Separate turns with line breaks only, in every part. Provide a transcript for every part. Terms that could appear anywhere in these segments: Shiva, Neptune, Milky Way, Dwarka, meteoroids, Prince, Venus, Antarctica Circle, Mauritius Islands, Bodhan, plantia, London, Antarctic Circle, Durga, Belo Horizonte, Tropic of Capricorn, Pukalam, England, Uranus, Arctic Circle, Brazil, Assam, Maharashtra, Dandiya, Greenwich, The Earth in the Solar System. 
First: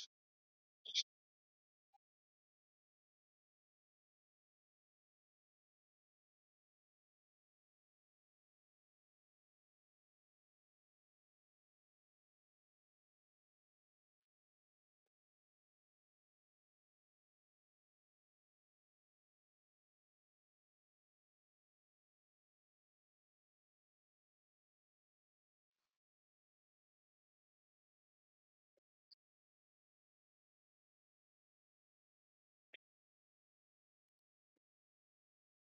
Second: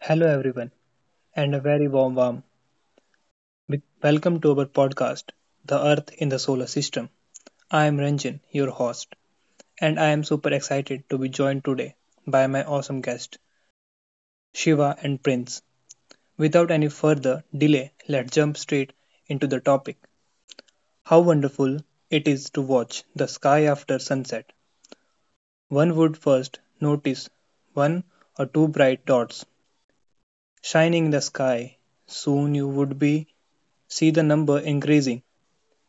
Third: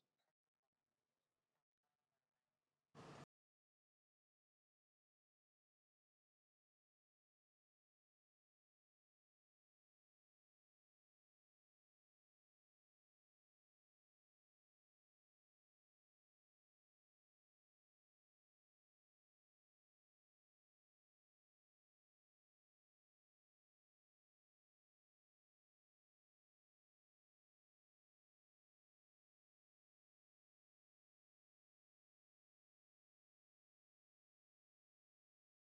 Hello, everyone, and a very warm welcome to our podcast, The Earth in the Solar System. I am Ranjan, your host, and I am super excited to be joined today by my awesome guest, Shiva and Prince. Without any further delay, let's jump straight into the topic. How wonderful it is to watch the sky after sunset. One would first notice one or two bright dots shining in the sky. Soon you would be see the number increasing.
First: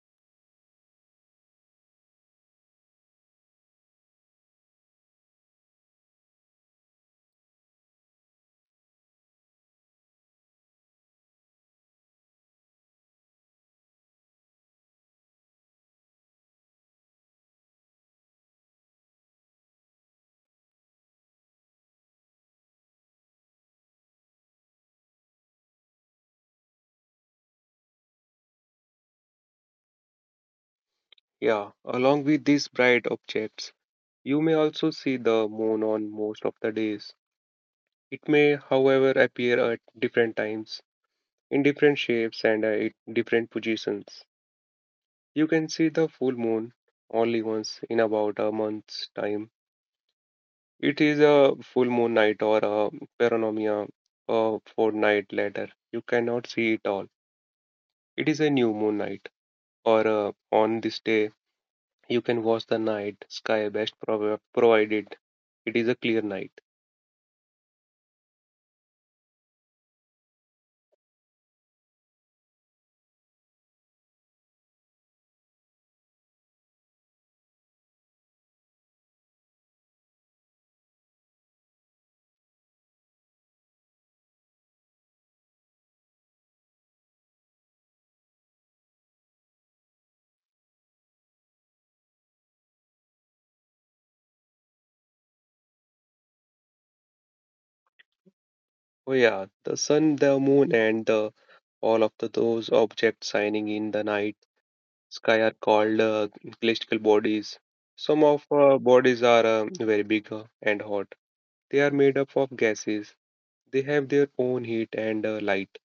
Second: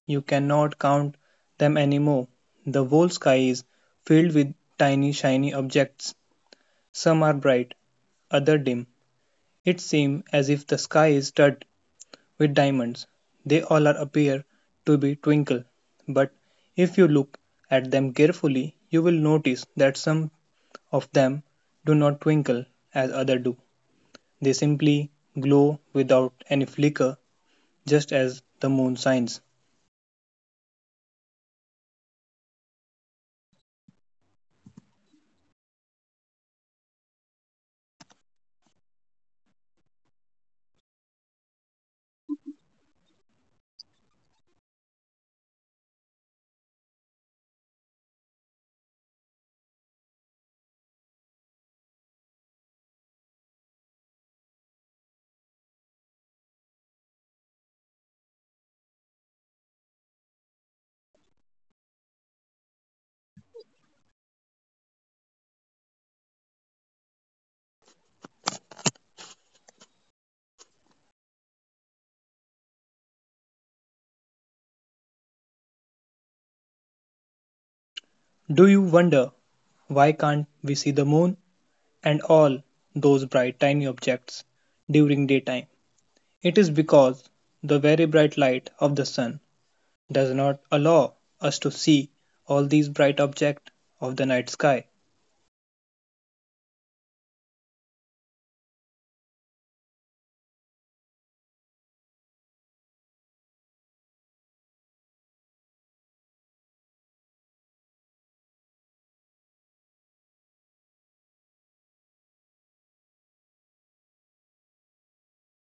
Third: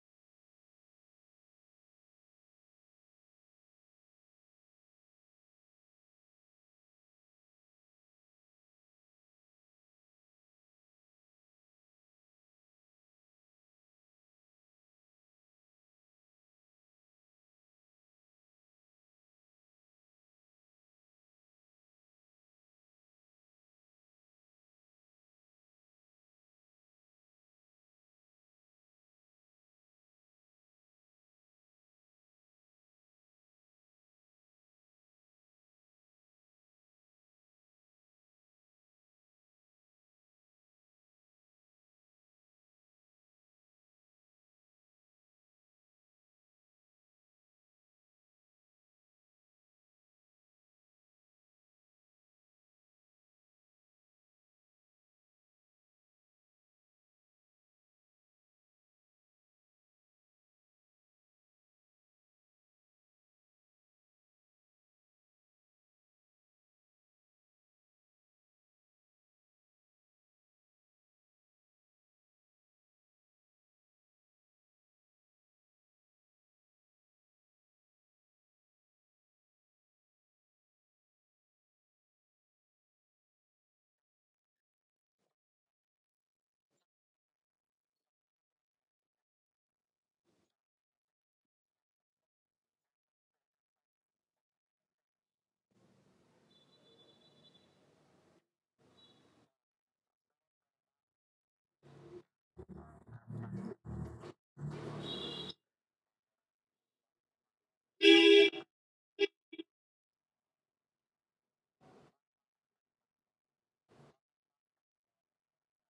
You cannot count them anymore; the whole sky is filled with tiny shiny objects. Some are bright, others dim; it seems as if the sky is studded with diamonds. They all are appear to be twinkle, but if you look at them carefully you will notice that some of them do not twinkle as others do; they simply glow without any flicker, just as the moon shines.
Yeah, along with these bright objects, you may also see the moon on most of the days. It may, however, appear at different times, in different shapes, and at different positions. You can see the full moon only once in about a month's time. It is a full moon night or a panorama a fortnight later. You cannot see it all. It is a new moon night, or on this day, you can watch the night sky best provided it is a clear night.
Do you wonder why can't we see the moon and all those bright tiny objects during daytime? It is because the very bright light of the sun does not allow us to see all these bright objects of the night sky.
Oh yeah, the sun, the moon, and the all of those objects shining in the night sky are called celestial bodies. Some of bodies are very big and hot. They are made up of gases. They have their own heat and light,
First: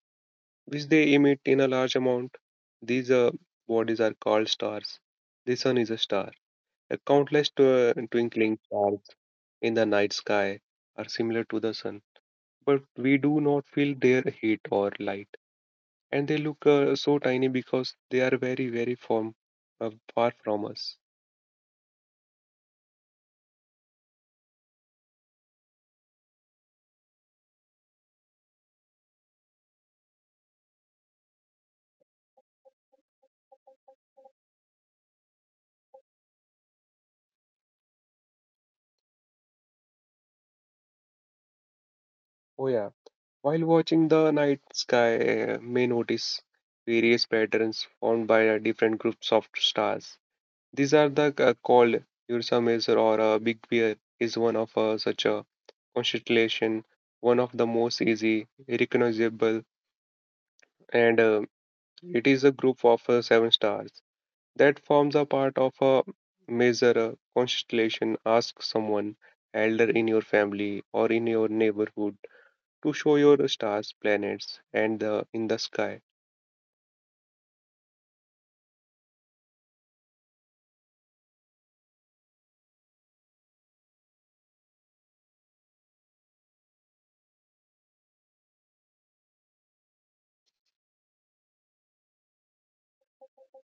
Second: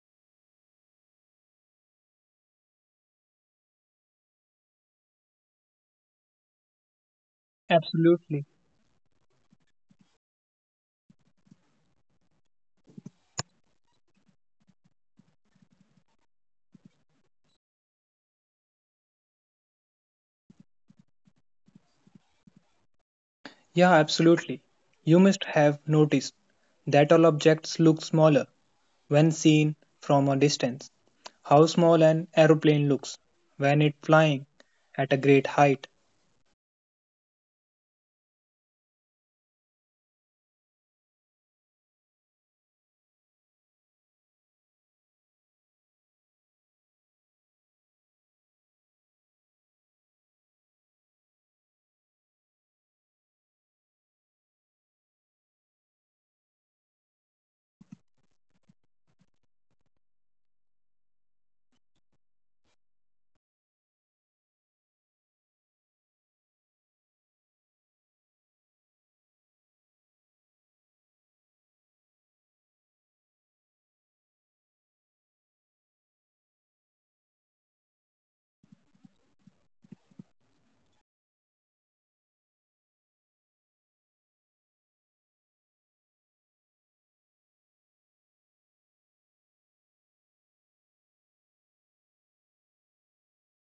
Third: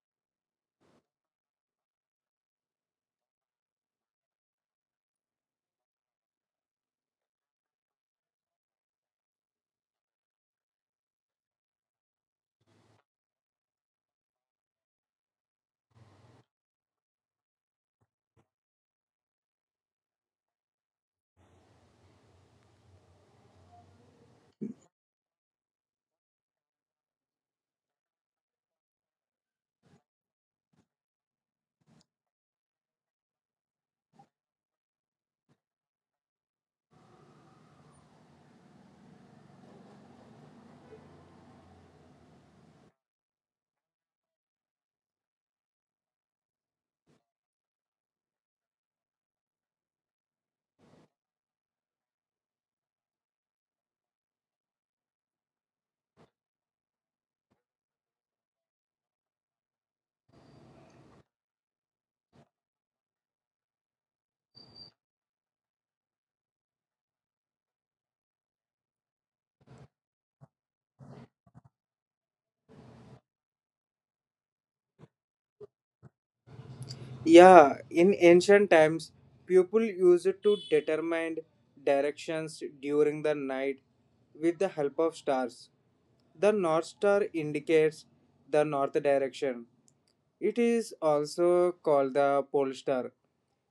which they emit in a large amount. These bodies are called stars. The sun is a star. A countless
Absolutely.
twinkling stars in the night sky are similar to the sun, but we do not feel their heat or light. And they look so tiny because they are very, very far from us.
Yeah, absolutely. You must have noticed that all objects look smaller when seen from a distance. How small an aeroplane looks when it flying at a great height.
Oh, yeah. While watching the night sky, may notice various patterns formed by different groups of stars. These are the called Ursa Major or Big Bear is one of such a constellation, one of the most easy, recognizable, and it is a group of seven stars that forms a part of a major constellation. Ask someone elder in your family or in your neighborhood to show your stars, planets, and the in the sky.
Yeah, in ancient times, people used to determine directions during the night with the help of stars. The North Star indicates the north direction. It is also called the pole star.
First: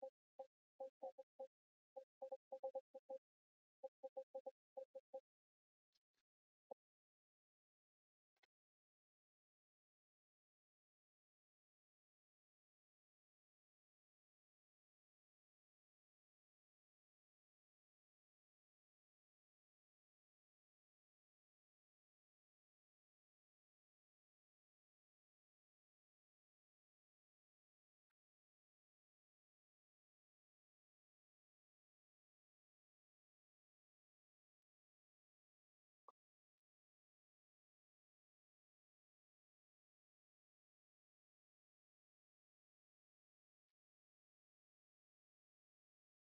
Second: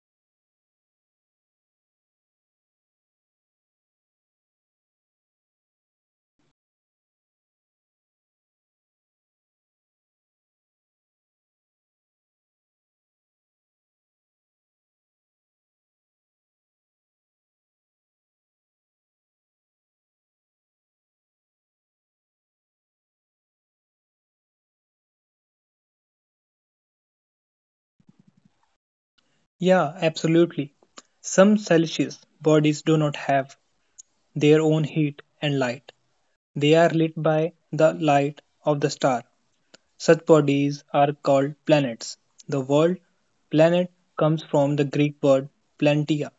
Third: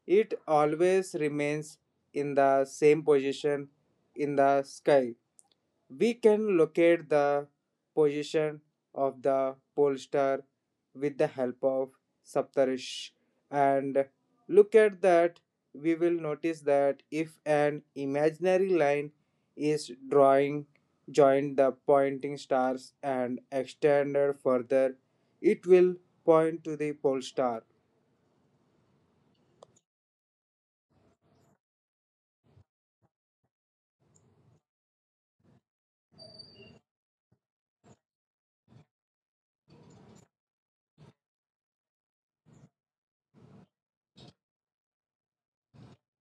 It always remains in the same position in the sky. We can locate the position of the pollster with the help of Saptarish, and look at that, we will notice that if an imaginary line is drawing join the pointing stars and extended further, it will point to the pole star.
Yeah, absolutely. Some celestial bodies do not have their own heat and light. They are lit by the light of the star. Such bodies are called planets. The word planet comes from the Greek word plantia,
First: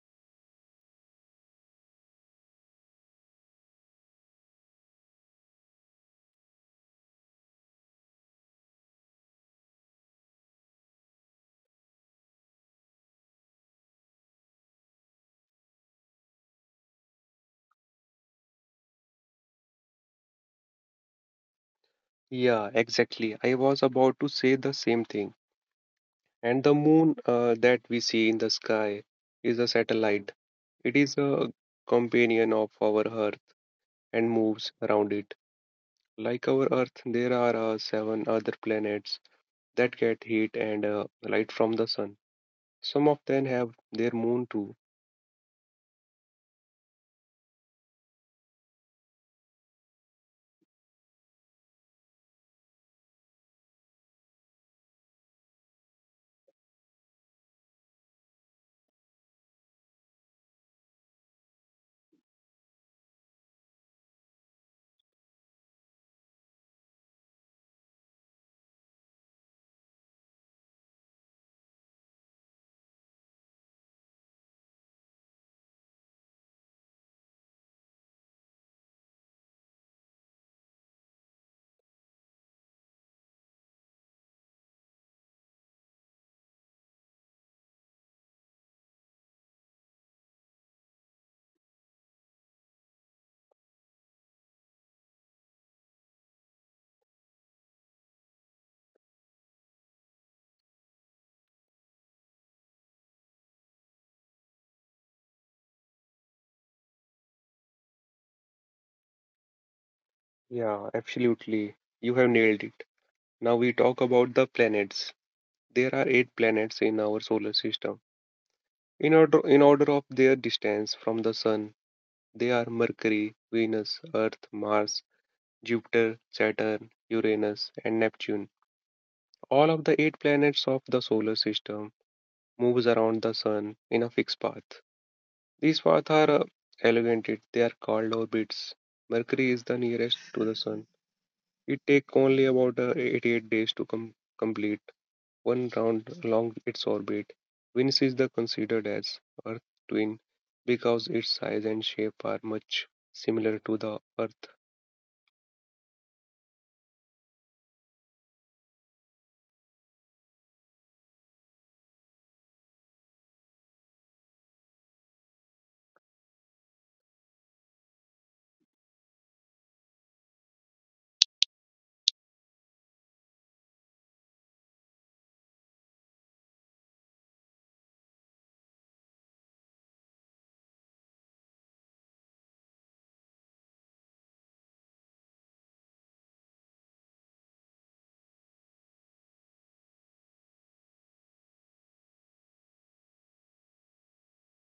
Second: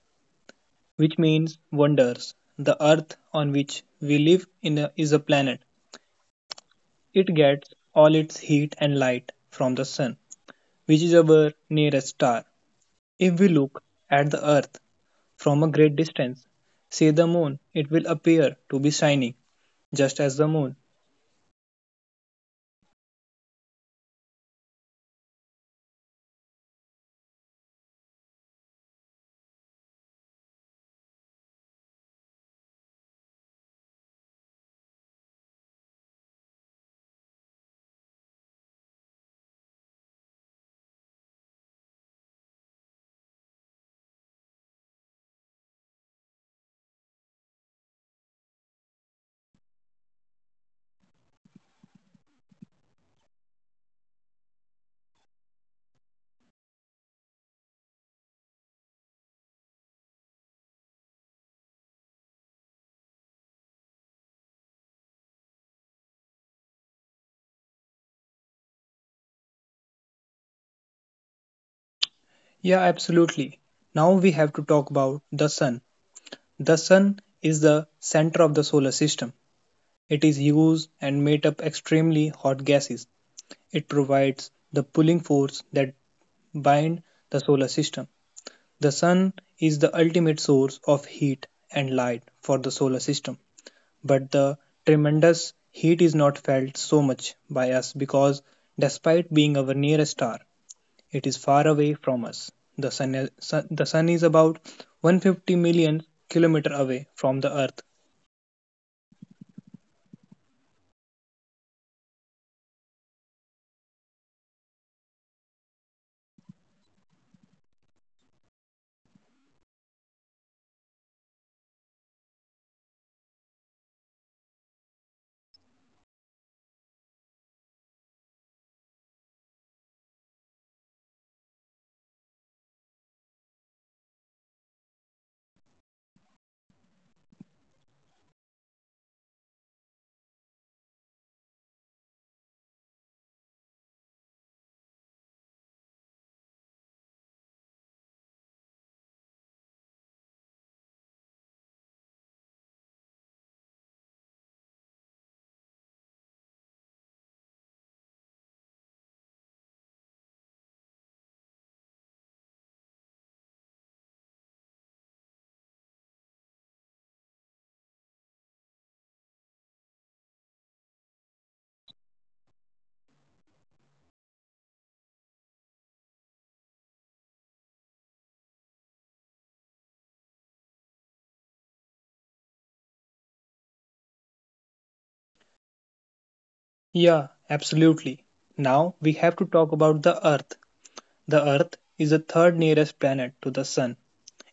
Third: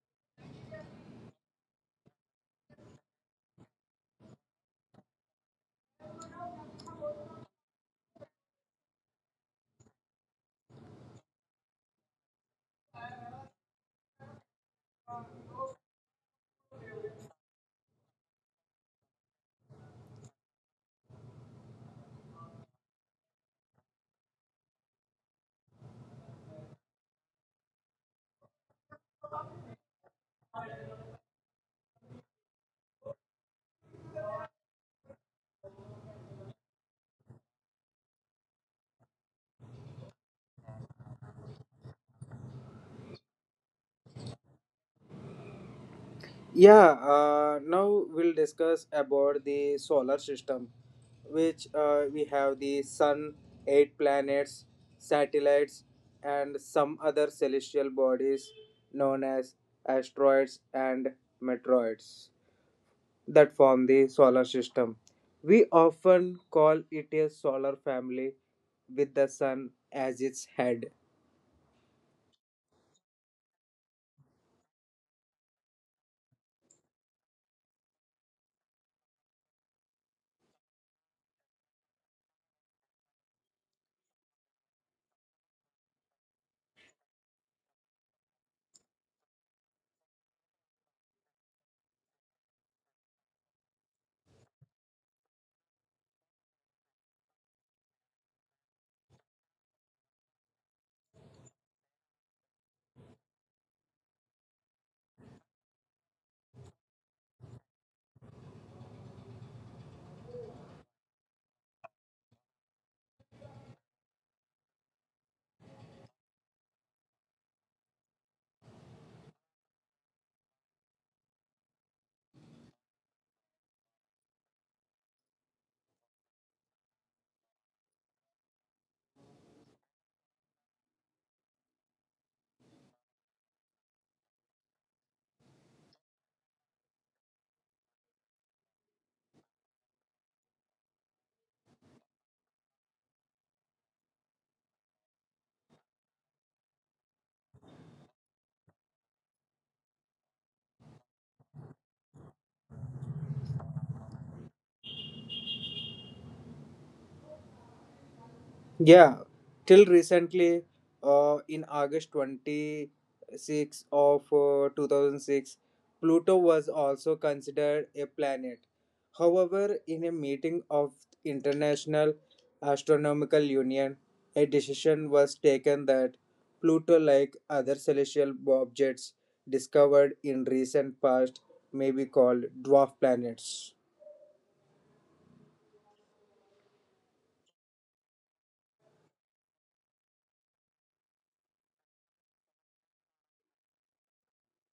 which means wonders. The earth on which we live is a planet. It gets all its heat and light from the sun, which is our nearest star. If we look at the earth from a great distance, say the moon, it will appear to be shining just as the moon.
Yeah, exactly. I was about to say the same thing. And the moon that we see in the sky is a satellite. It is a companion of our Earth and moves around it. Like our Earth, there are seven other planets that get heat and light from the sun. Some of them have their moon too.
Yeah, now we'll discuss about the solar system, which we have the sun, eight planets, satellites, and some other celestial bodies known as asteroids and meteoroids that form the solar system. We often call it a solar family with the sun as its head.
Yeah, absolutely. Now we have to talk about the sun. The sun is the center of the solar system. It is used and made up extremely hot gases. It provides the pulling force that bind the solar system. The sun is the ultimate source of heat and light for the solar system. But the tremendous heat is not felt so much by us because despite being our nearest star, it is far away from us. The sun is about 150 million kilometer away from the earth.
Yeah, absolutely. You have nailed it. Now we talk about the planets. There are eight planets in our solar system. In order of their distance from the sun, they are Mercury, Venus, Earth, Mars, Jupiter, Saturn, Uranus, and Neptune. All of the eight planets of the solar system moves around the sun in a fixed path. These paths are elongated, they are called orbits. Mercury is the nearest to the Sun. It takes only about 88 days to complete one round along its orbit. Venus is the considered as Earth twin because its size and shape are much similar to the Earth.
Yeah, till recently, in August 26 of 2006, Pluto was also considered a planet. However, in a meeting of International Astronomical Union, a decision was taken that Pluto, like other celestial objects discovered in recent past, may be called dwarf planets.
Yeah, absolutely. Now we have to talk about the earth. The earth is the third nearest planet to the sun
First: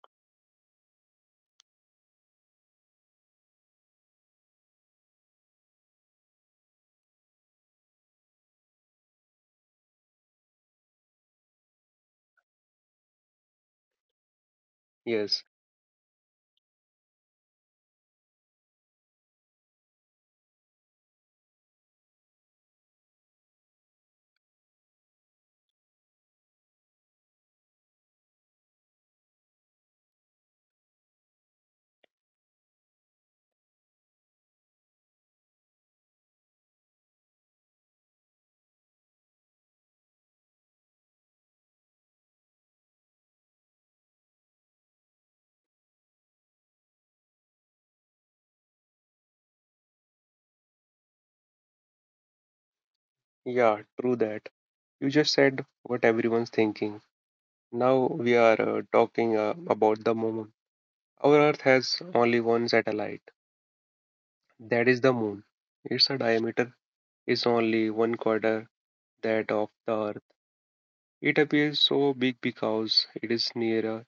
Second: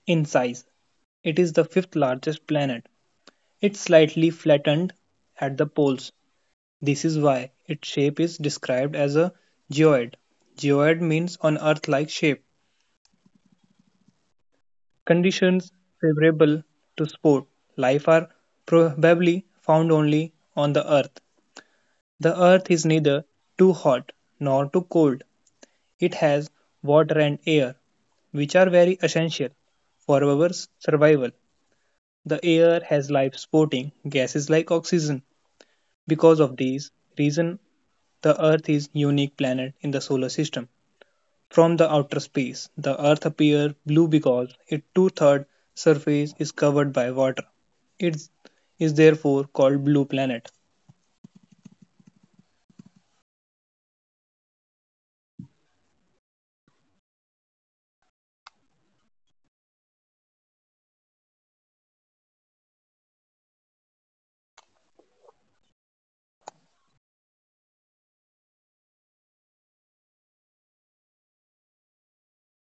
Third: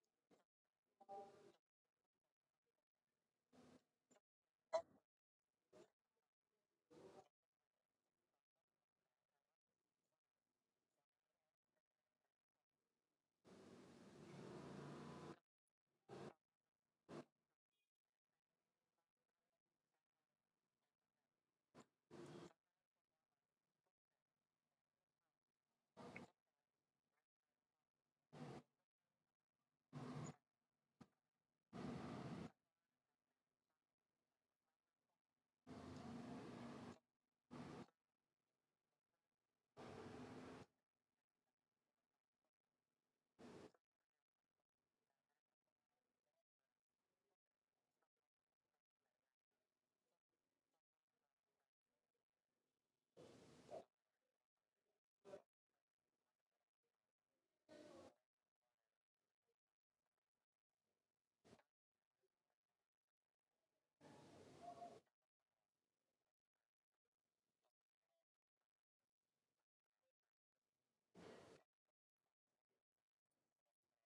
in size. It is the fifth largest planet. It's slightly flattened at the poles. This is why its shape is described as a geoid. Geoid means an earth like shape.
Yes,
Conditions favorable to sport life are probably found only on the earth. The earth is neither too hot nor too cold. It has water and air, which are very essential for our survival. The air has life supporting gases like oxygen. Because of these reason, the earth is unique planet in the solar system. From the outer space, the Earth appears blue because its two-third surface is covered by water. It is therefore called blue planet.
yeah, true that. You just said what everyone's thinking. Now we are talking about the moon. Our Earth has only one satellite, that is the moon. Its diameter is only one quarter that of the Earth. It appears so big because it is nearer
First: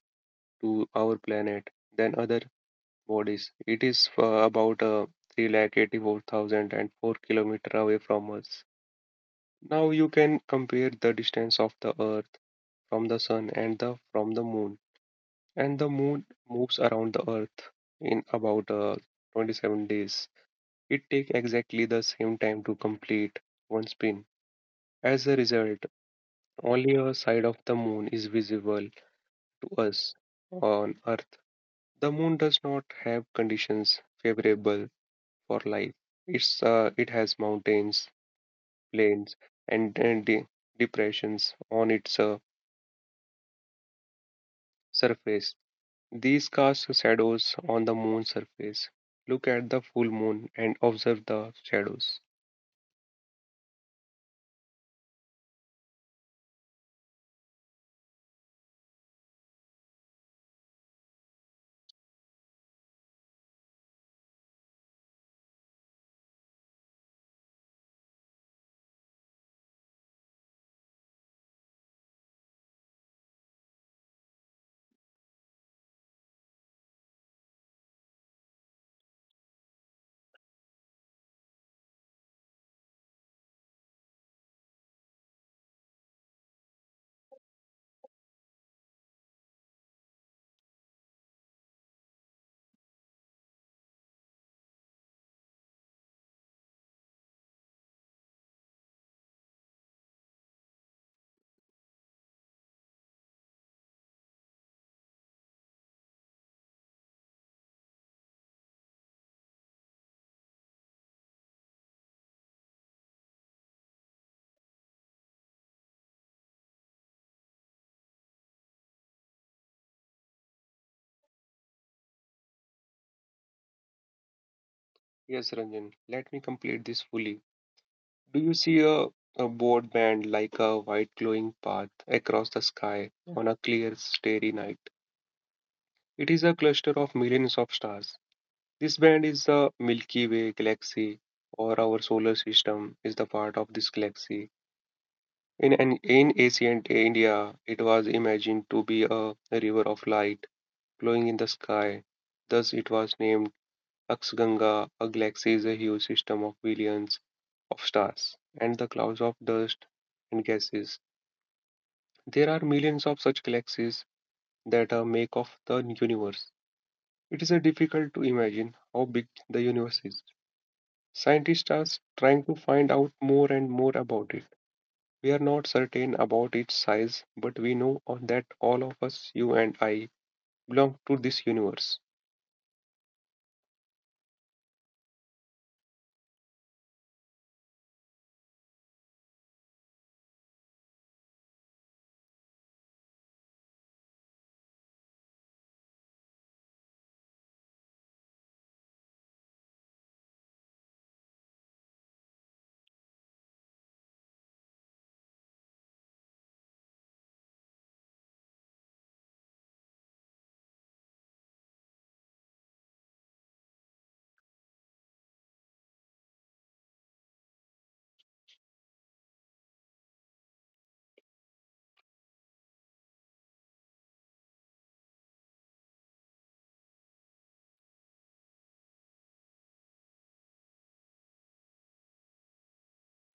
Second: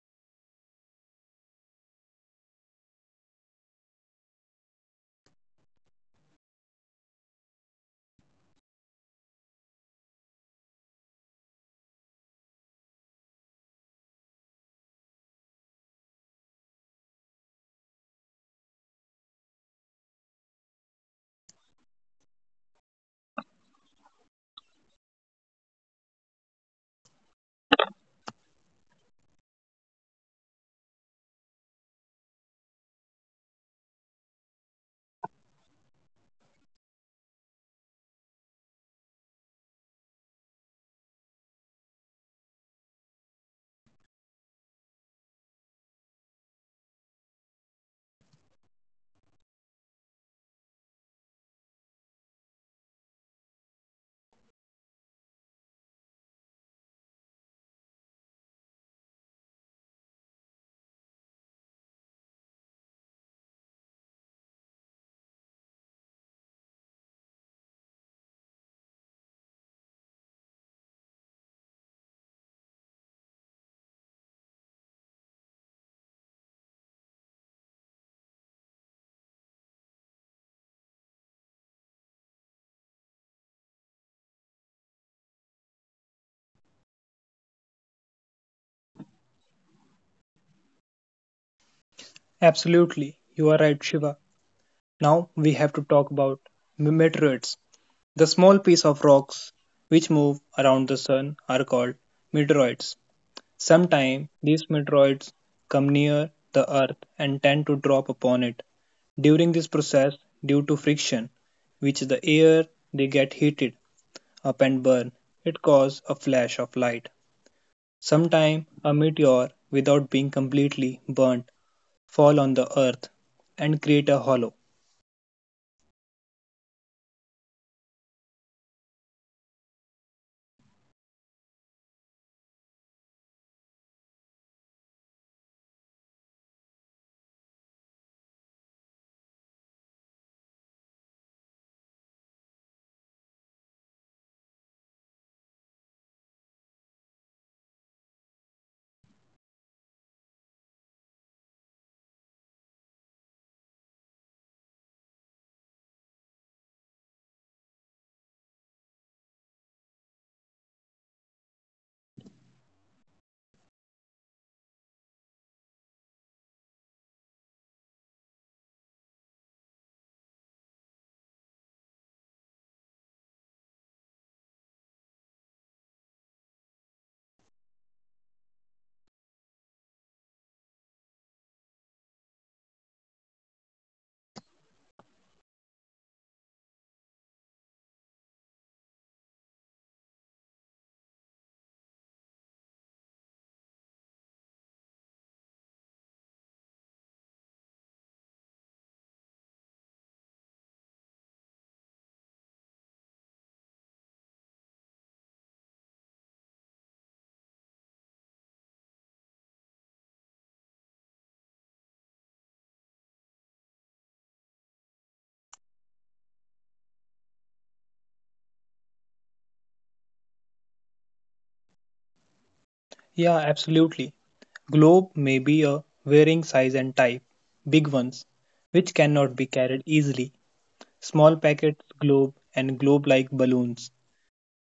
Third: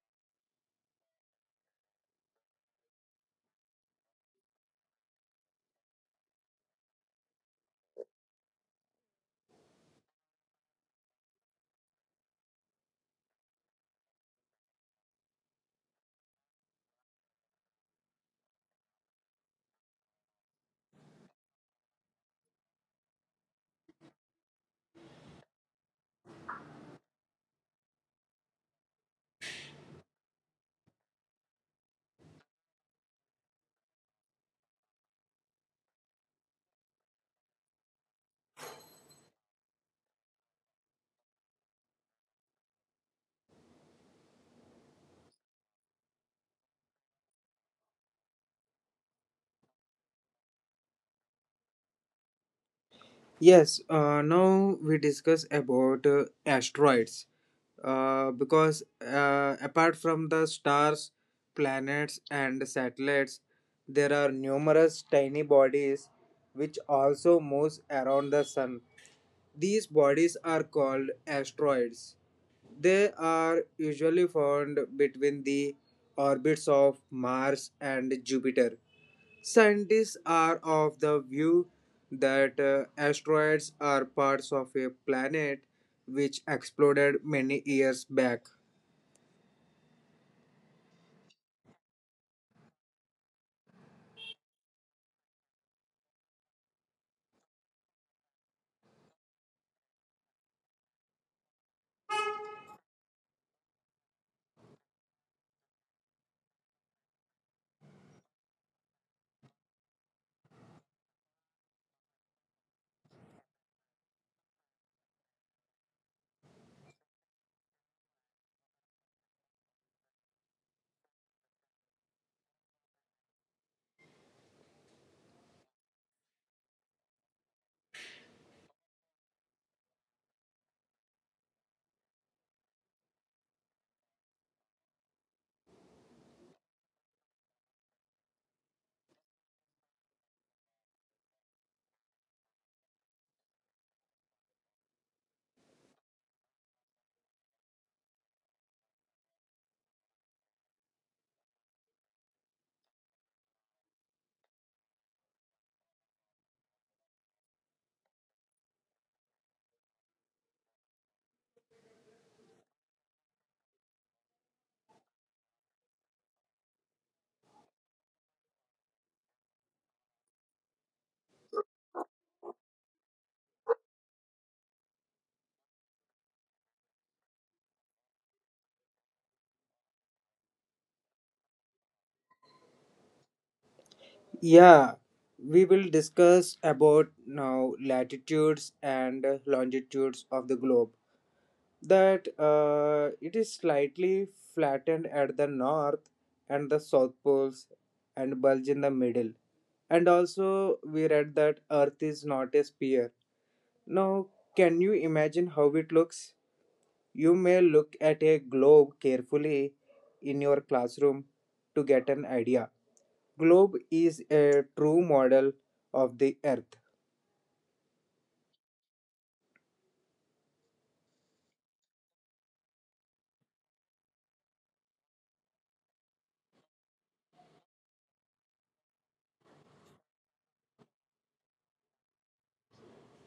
to our planet than other bodies. It is about 3,84,004 kilometer away from us. Now you can compare the distance of the Earth from the sun and the from the moon, and the moon moves around the earth in about 27 days. It takes exactly the same time to complete one spin. As a result, only a side of the moon is visible to us on Earth. The moon does not have conditions favorable for life. It has mountains, plains, and depressions on its surface. These cast shadows on the moon's surface. Look at the full moon and observe the shadows.
Yes, now we discuss about asteroids. Because apart from the stars, planets, and satellites, there are numerous tiny bodies which also moves around the sun. These bodies are called asteroids. They are usually found between the orbits of Mars and Jupiter. Scientists are of the view that asteroids are parts of a planet which exploded many years back.
Absolutely, you are right, Shiva. Now we have to talk about meteorites. The small piece of rocks which move around the sun are called meteoroids. Sometimes these meteoroids come near the earth and tend to drop upon it. During this process, due to friction, which the air they get heated up and burn, it caused a flash of light. Sometime a meteor, without being completely burnt, fall on the earth and create a hollow.
Yes, Ranjan, let me complete this fully. Do you see a board band like a white glowing path across the sky on a clear, starry night? It is a cluster of millions of stars. This band is the Milky Way galaxy, or our solar system is the part of this galaxy. In ancient India, it was imagined to be a river of light glowing in the sky. Thus, it was named Akshaganga. A galaxy is a huge system of billions of stars and the clouds of dust and gases. There are millions of such galaxies that make up the universe. It is difficult to imagine how big the universe is. Scientists are trying to find out more and more about it. We are not certain about its size, but we know that all of us, you and I, belong to this universe.
Yeah, we will discuss about now latitudes and longitudes of the globe. That it is slightly flattened at the north and the south poles and bulge in the middle. And also, we read that Earth is not a sphere. Now, can you imagine how it looks? You may look at a globe carefully in your classroom to get an idea. Globe is a true model of the earth.
Yeah, absolutely. Globe may be a varying size and type. Big ones, which cannot be carried easily. Small packets, globe, and globe-like balloons,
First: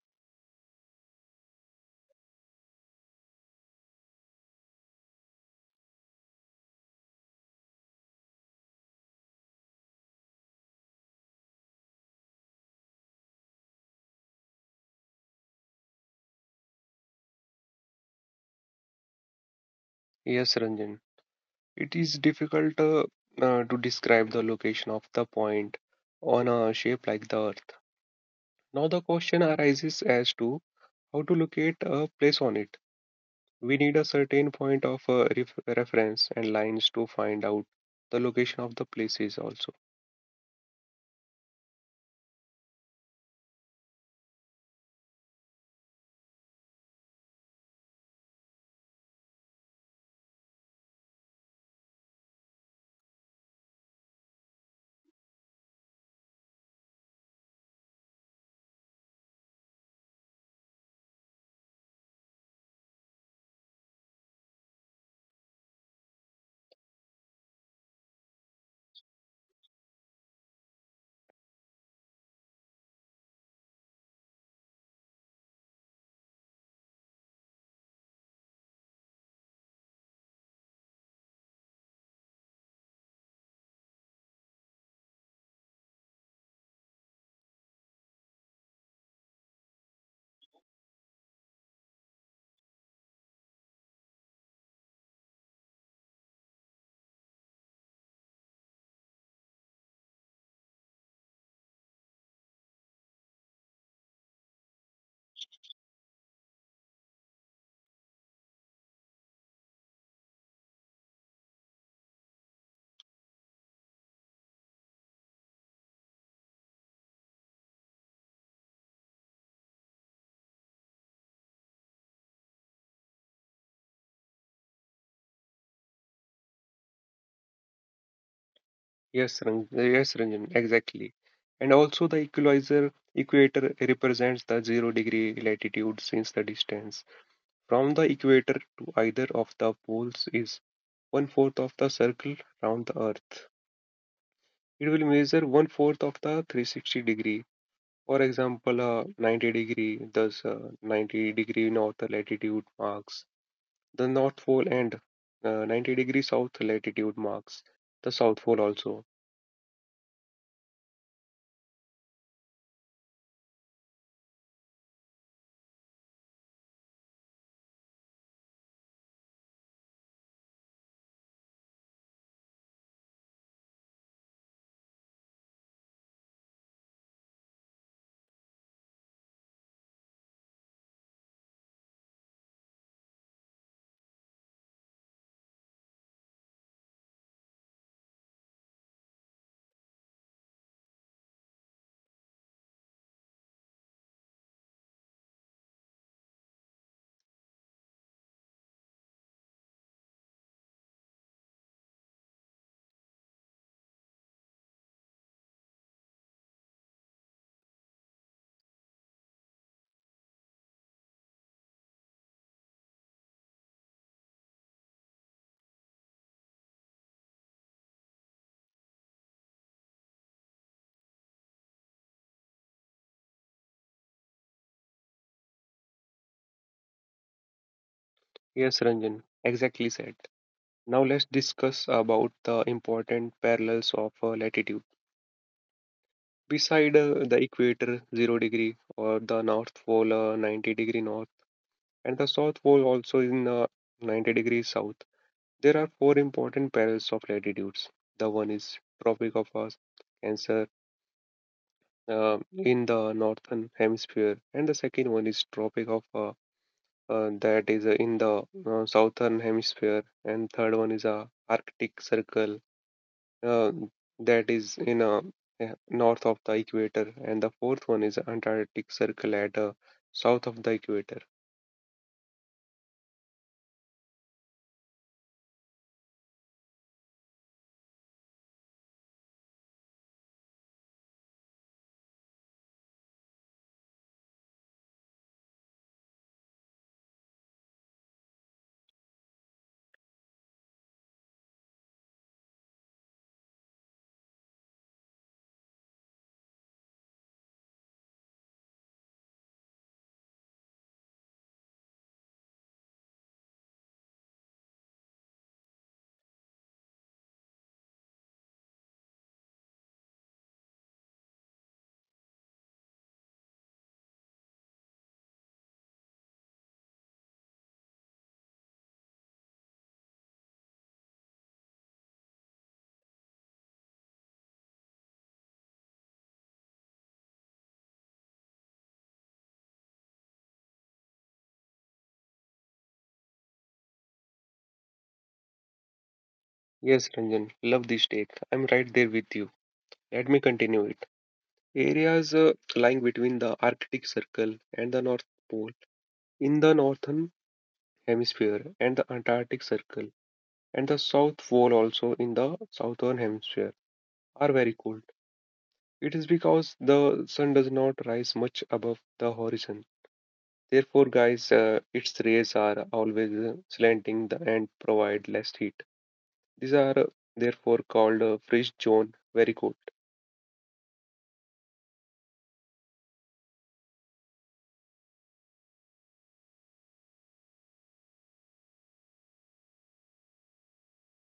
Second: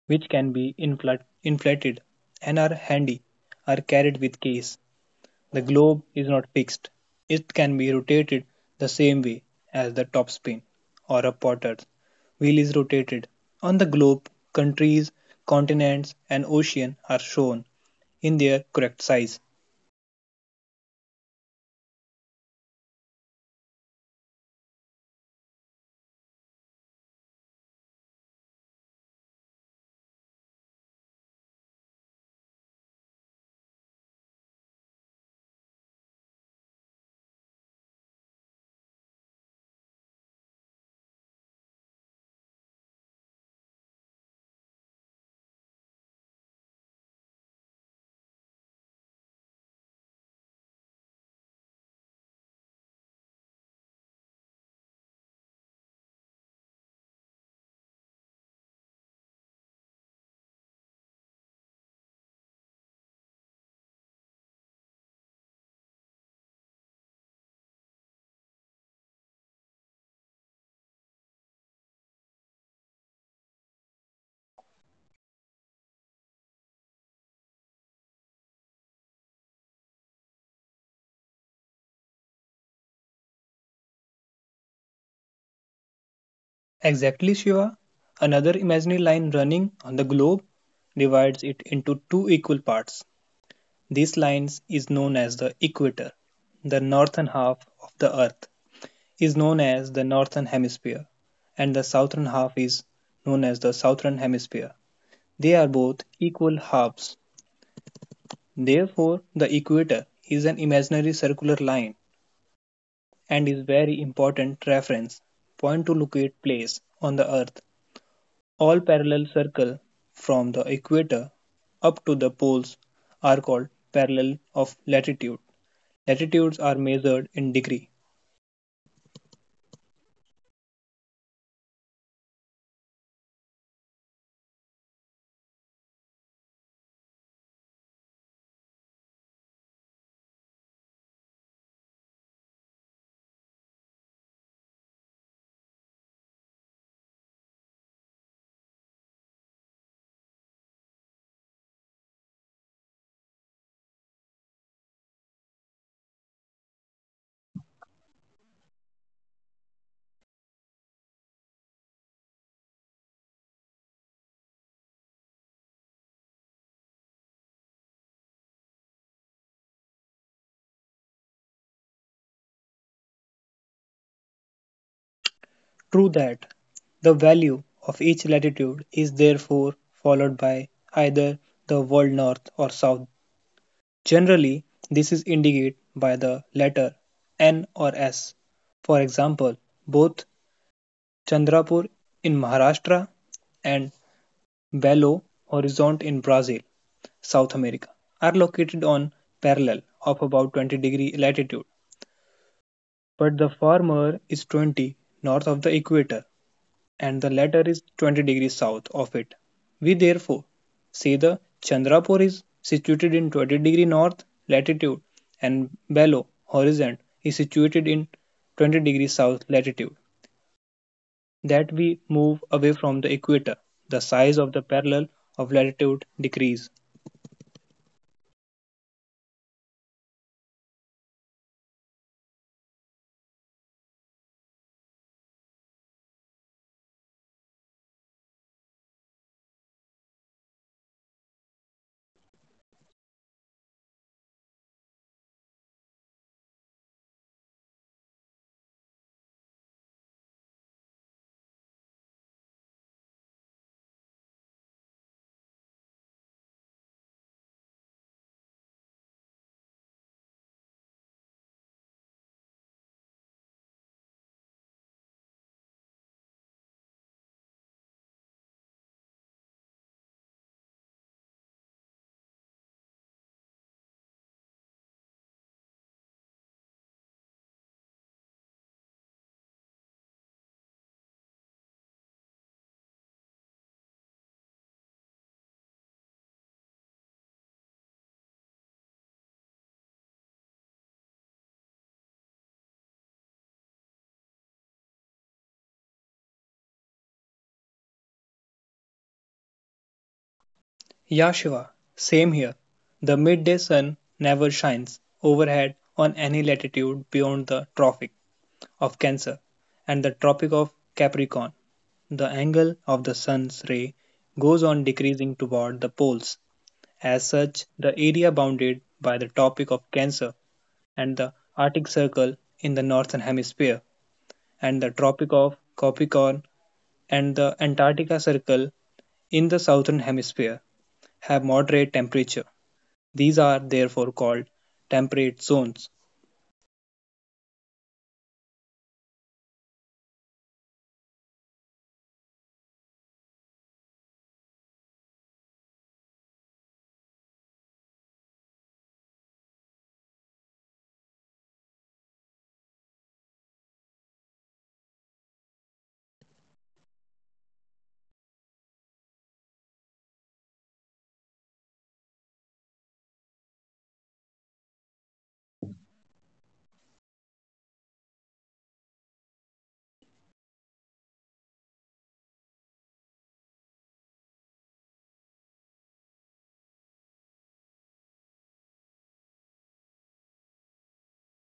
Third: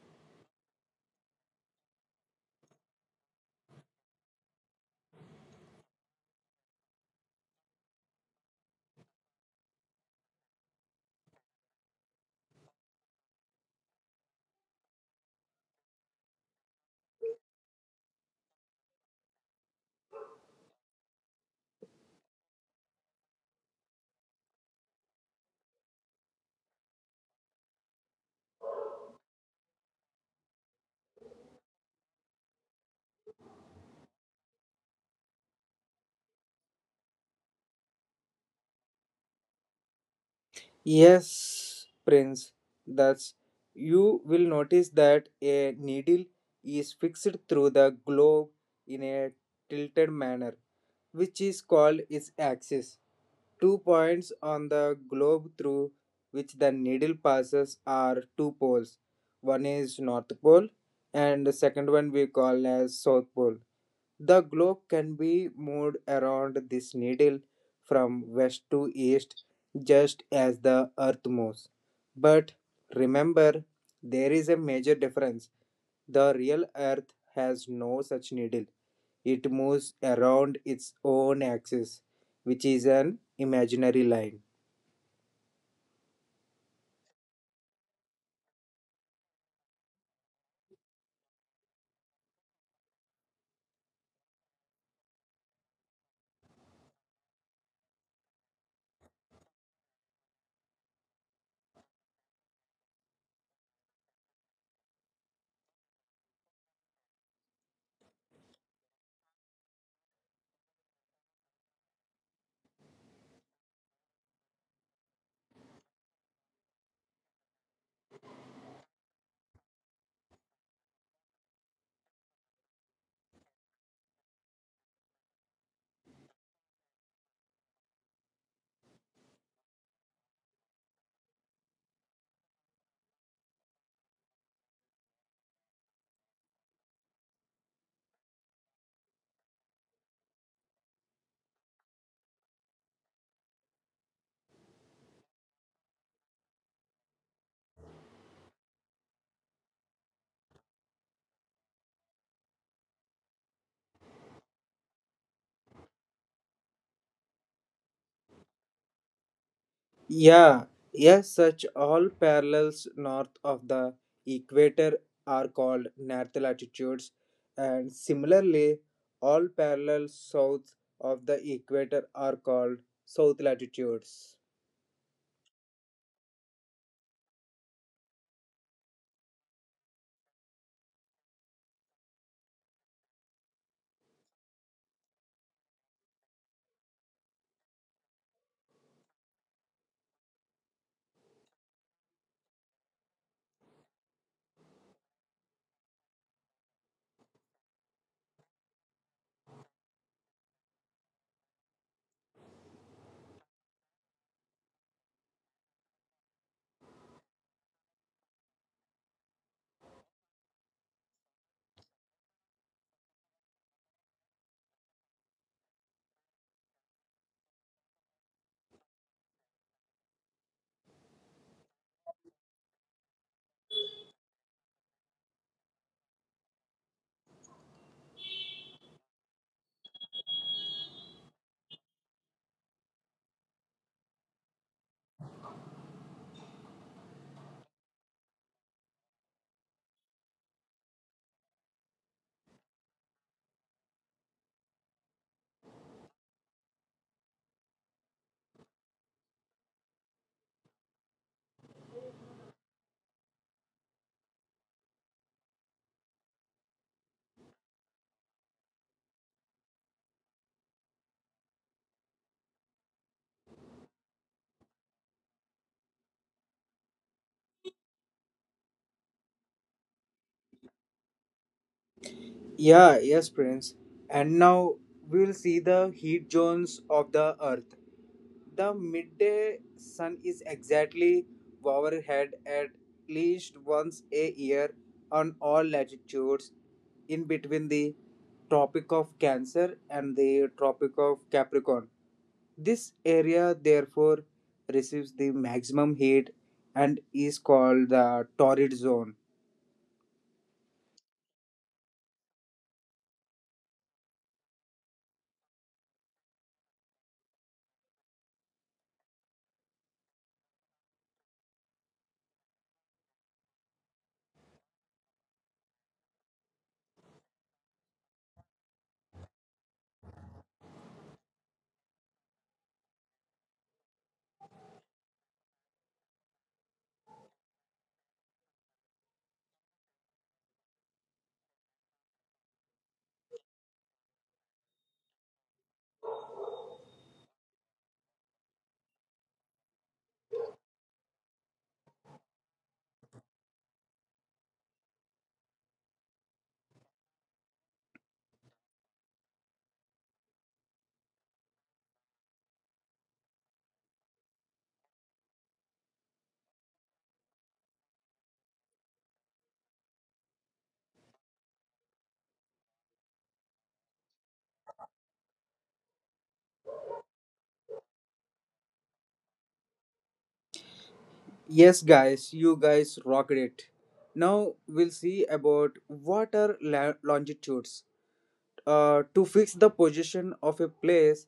which can be inflated and are handy, are carried with case. The globe is not fixed, it can be rotated the same way as the topspin or a potter's wheel is rotated. On the globe, countries, continents, and oceans are shown in their correct size.
Yes, Ranjan. It is difficult to describe the location of the point on a shape like the Earth. Now, the question arises as to how to locate a place on it. We need a certain point of reference and lines to find out the location of the places also.
Yes, Prince, thus you will notice that a needle is fixed through the globe in a tilted manner, which is called its axis. Two points on the globe through which the needle passes are two poles. One is North Pole and the second one we call as South Pole. The globe can be moved around this needle from west to east just as the earth moves. But remember, there is a major difference. The real earth has no such needle. It moves around its own axis, which is an imaginary line.
Exactly, Shiva. Another imaginary line running on the globe divides it into two equal parts. This line is known as the equator. The northern half of the earth is known as the Northern Hemisphere, and the southern half is known as the Southern Hemisphere. They are both equal halves. Therefore, the equator is an imaginary circular line and is very important reference point to locate place on the earth. All parallel circle from the equator up to the poles are called parallel of latitude. Latitudes are measured in degree.
Yes, Ranjan, exactly. And also, the equalizer equator represents the zero degree latitude since the distance from the equator to either of the poles is one fourth of the circle round the earth. It will measure one fourth of the 360 degree. For example, 90-degree, thus 90-degree north latitude marks the North Pole, and 90-degree south latitude marks the South Pole also.
Yeah, yes, such all parallels north of the equator are called north latitudes, and similarly, all parallels south of the equator are called south latitudes.
True that. The value of each latitude is therefore followed by either the word north or south. Generally this is indicated by the letter N or S. For example, both Chandrapur in Maharashtra and Belo Horizonte in Brazil, South America, are located on parallel of about 20-degree latitude, but the former is 20 north of the equator and the latter is 20 degrees south of it. We therefore say the Chandrapur is situated in 20-degree north latitude and Belo Horizonte is situated in 20-degree south latitude. That we move away from the equator, the size of the parallel of latitude decrease.
Yes, Ranjan, exactly said. Now let's discuss about the important parallels of latitude. Beside the equator 0 degree or the North Pole 90-degree north and the South Pole also in 90-degree south, there are four important parallels of latitudes. The one is Tropic of Cancer in the northern hemisphere, and the second one is Tropic of that is in the southern hemisphere, and third one is a Arctic Circle uh, that is in north of the equator, and the fourth one is Antarctic Circle at south of the equator.
Yeah, yes, Prince. And now we will see the heat zones of the Earth. The midday sun is exactly overhead at least once a year on all latitudes in between the Tropic of Cancer and the Tropic of Capricorn. This area therefore receives the maximum heat and is called the torrid zone.
Ya Shiva, same here. The midday sun never shines overhead on any latitude beyond the Tropic of Cancer and the Tropic of Capricorn. The angle of the sun's ray goes on decreasing toward the poles. As such, the area bounded by the Tropic of Cancer and the Arctic Circle in the northern hemisphere, and the Tropic of Capricorn and the Antarctica Circle in the southern hemisphere, have moderate temperature. These are therefore called temperate zones.
Yes, Ranjan, love this take. I'm right there with you. Let me continue it. Areas lying between the Arctic Circle and the North Pole in the northern hemisphere and the Antarctic Circle and the South Pole also in the southern hemisphere are very cold. It is because the sun does not rise much above the horizon. Therefore, guys, its rays are always slanting and provide less heat. These are therefore called fringe zone, very cold.
Yes, guys, you guys rocked it. Now we'll see about longitudes. To fix the position of a place,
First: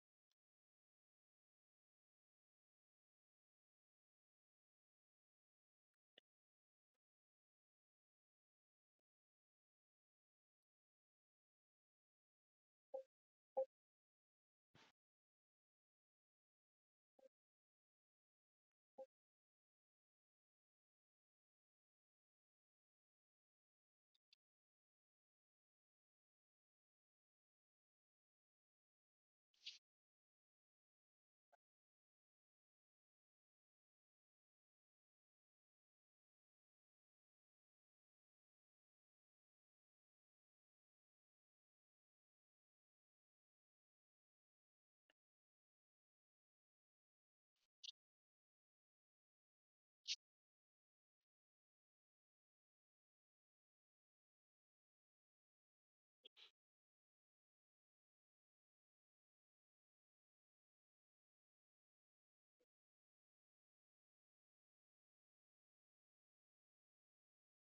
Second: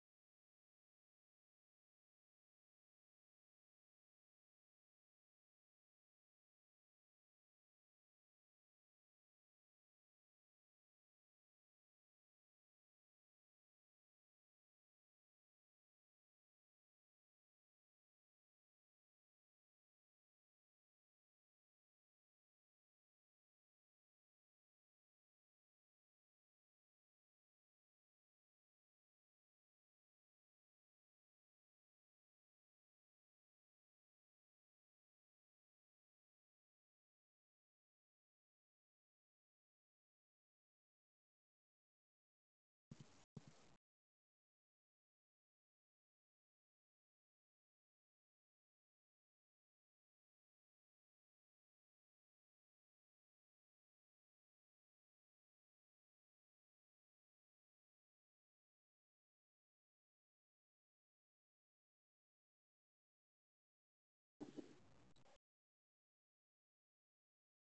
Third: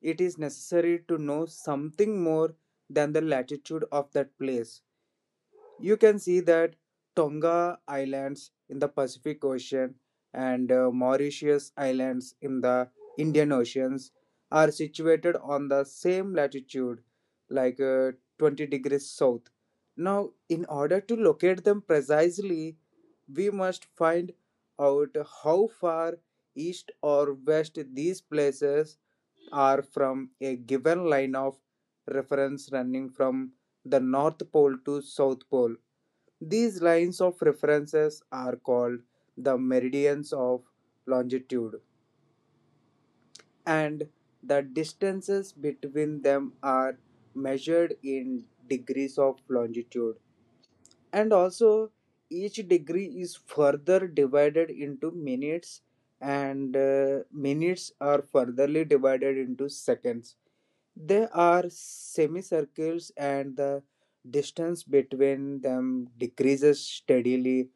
it is necessary to know something more than the latitude of that place. You can see that Tonga Islands in the Pacific Ocean and Mauritius Islands in the Indian Oceans are situated on the same latitude, like 20 degrees south. Now, in order to locate them precisely, we must find out how far east or west these places are from a given line of reference running from the North Pole to South Pole. These lines of references are called the meridians of longitude, and the distances between them are measured in degrees of longitude. And also, each degree is further divided into minutes, and minutes are furtherly divided into seconds. They are semicircles and the distance between them decreases steadily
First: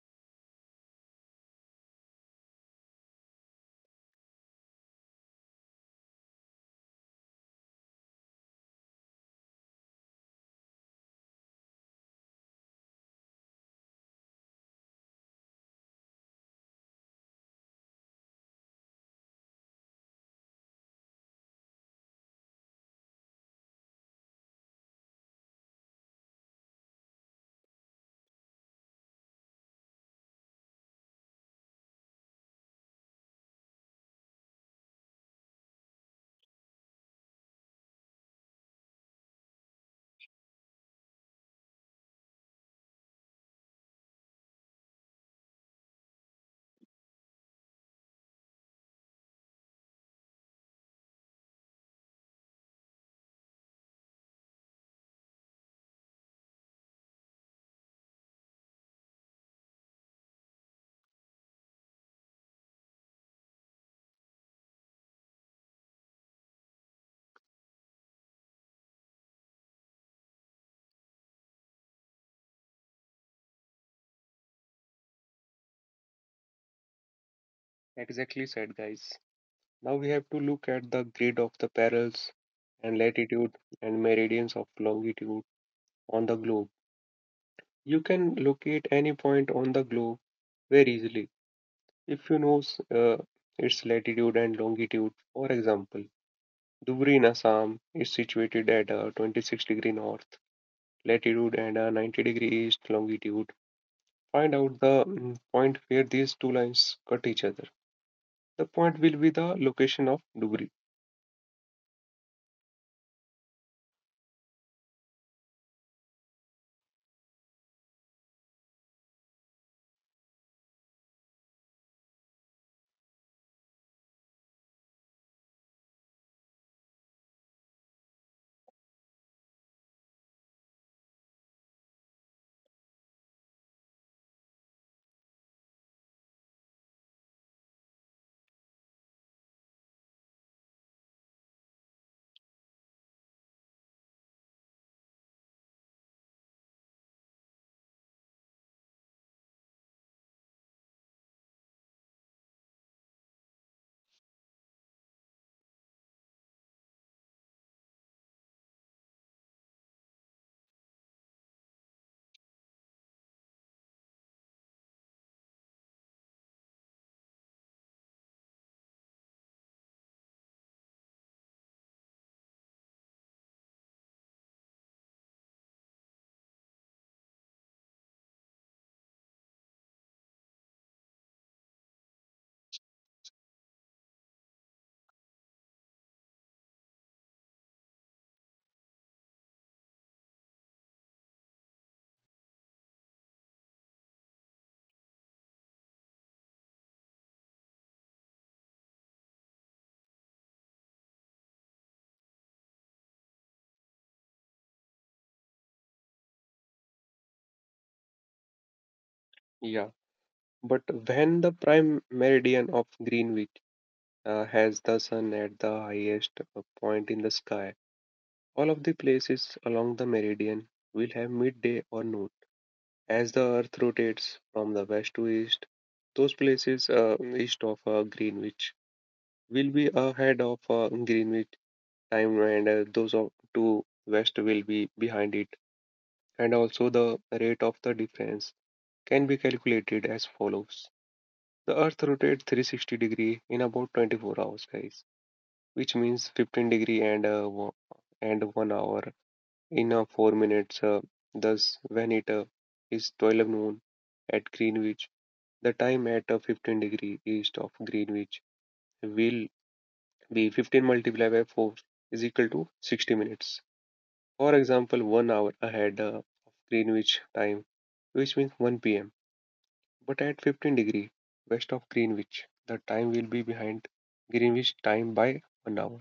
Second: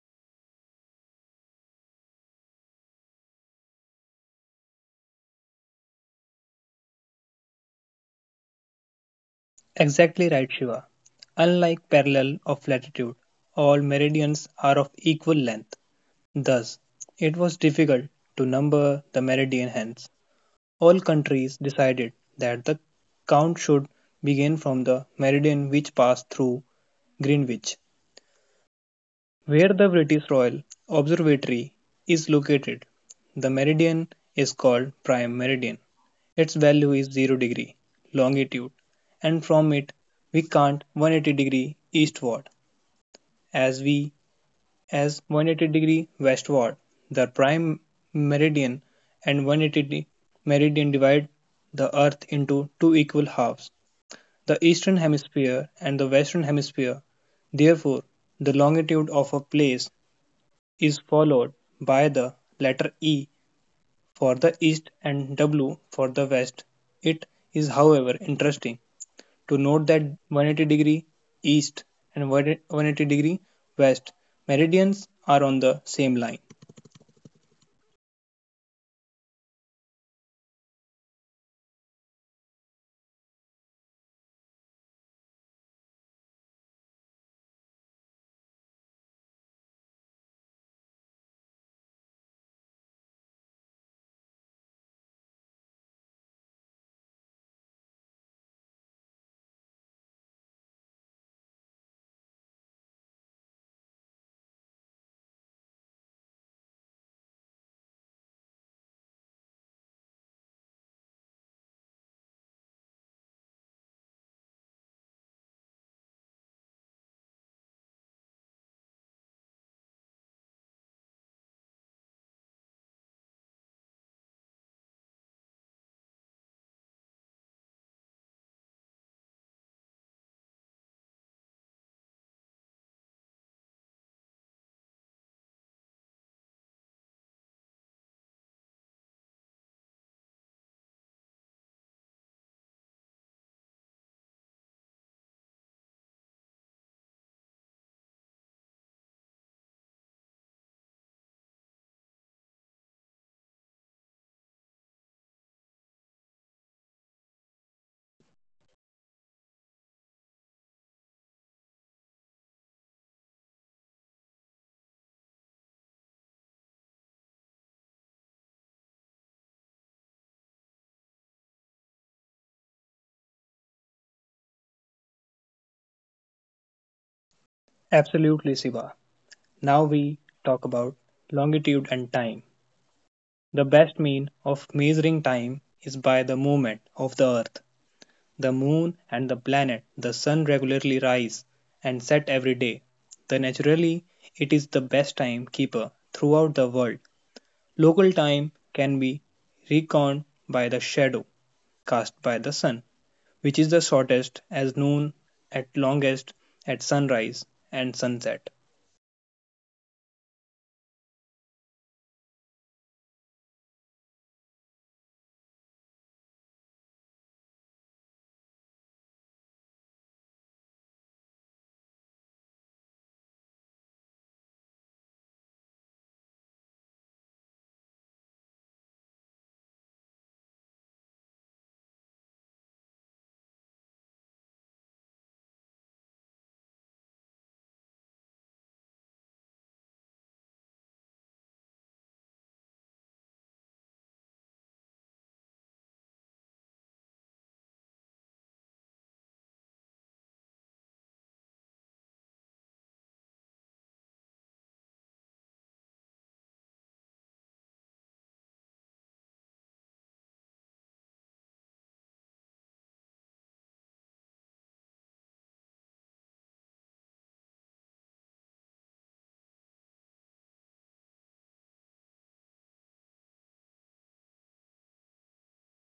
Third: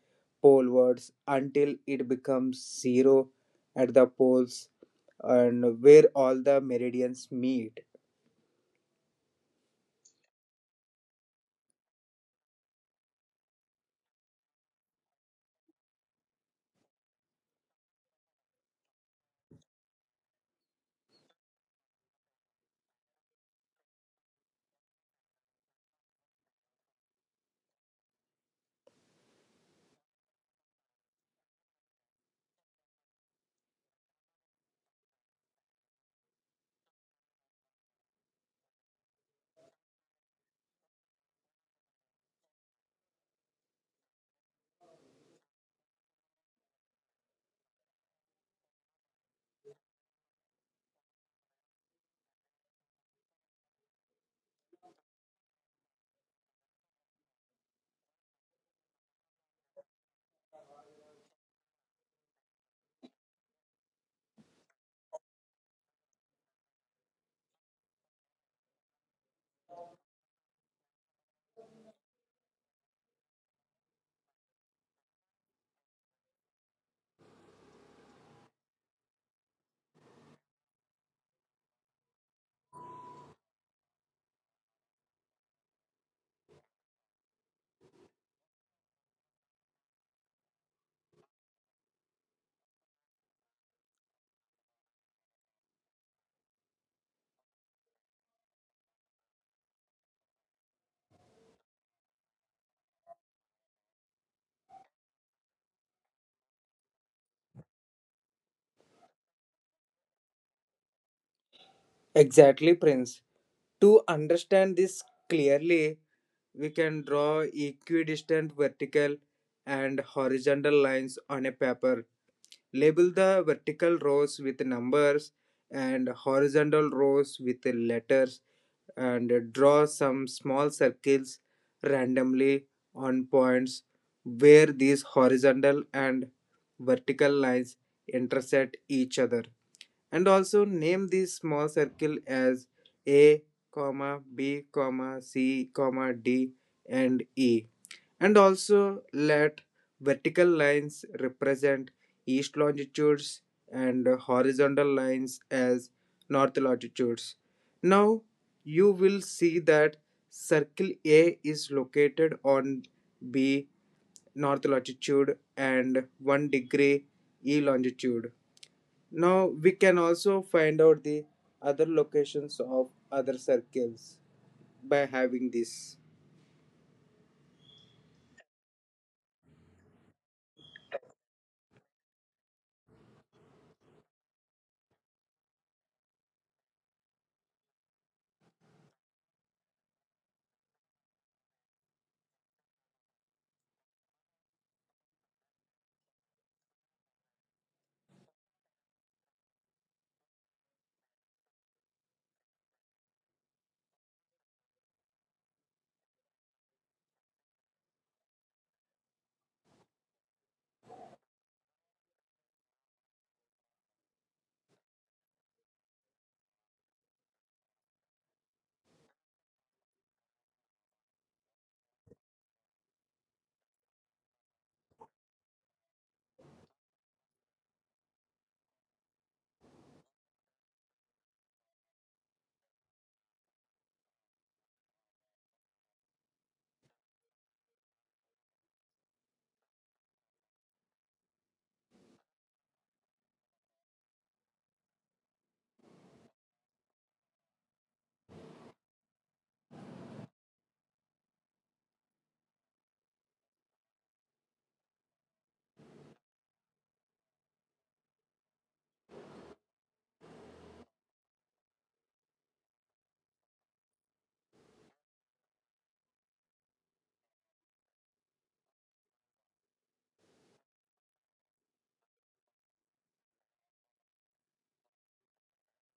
polewards until it becomes zero at the poles and where all the meridians meet.
Exactly right, Shiva. Unlike parallel of latitude, all meridians are of equal length. Thus, it was difficult to number the meridian hence, all countries decided that the count should begin from the meridian which passed through Greenwich, where the British Royal Observatory is located. The meridian is called prime meridian. Its value is 0-degree longitude and from it we count 180-degree eastward as we as 180° westward. The prime meridian and 180° meridian divide the earth into two equal halves, the eastern hemisphere and the western hemisphere. Therefore, the longitude of a place is followed by the letter E for the east and W for the west. It is however interesting to note that 180-degree east and 180-degree west meridians are on the same line.
Exactly said, guys. Now we have to look at the grid of the parallels and latitude and meridians of longitude on the globe. You can locate any point on the globe very easily if you know uh, its latitude and longitude. For example, Dhubri in Assam is situated at 26-degree north latitude and 90-degree east longitude. Find out the point where these two lines cut each other. The point will be the location of Dhubri.
Exactly, Prince. To understand this clearly, we can draw equidistant vertical and horizontal lines on a paper. Label the vertical rows with numbers and horizontal rows with letters, and draw some small circles randomly on points where these horizontal and vertical lines intersect each other. And also name this small circle as a comma b comma c comma d and e. And also let vertical lines represent east longitudes and horizontal lines as north longitudes. Now you will see that circle a is located on b north longitude and 1 degree e longitude. Now we can also find out the other locations of other circles by having this.
Absolutely, Siva. Now we talk about longitude and time. The best mean of measuring time is by the movement of the earth. The moon and the planet, the sun regularly rise and set every day. The naturally it is the best time keeper throughout the world. Local time can be reckoned by the shadow cast by the sun, which is the shortest as noon, at longest at sunrise and sunset.
Yeah, but when the prime meridian of Greenwich has the sun at the highest point in the sky, all of the places along the meridian will have midday or noon. As the earth rotates from the west to east, those places east of Greenwich will be ahead of Greenwich time, and those of two west will be behind it. And also, the rate of the difference can be calculated as follows: the Earth rotates 360 degree in about 24 hours, guys, which means 15 degree and 1 hour in 4 minutes. Thus, when it is 12 noon at Greenwich, the time at 15-degree east of Greenwich will the 15 multiplied by 4 is equal to 60 minutes. For example, 1 hour ahead of Greenwich time, which means 1 pm. But at 15-degree west of Greenwich, the time will be behind Greenwich time by 1 hour.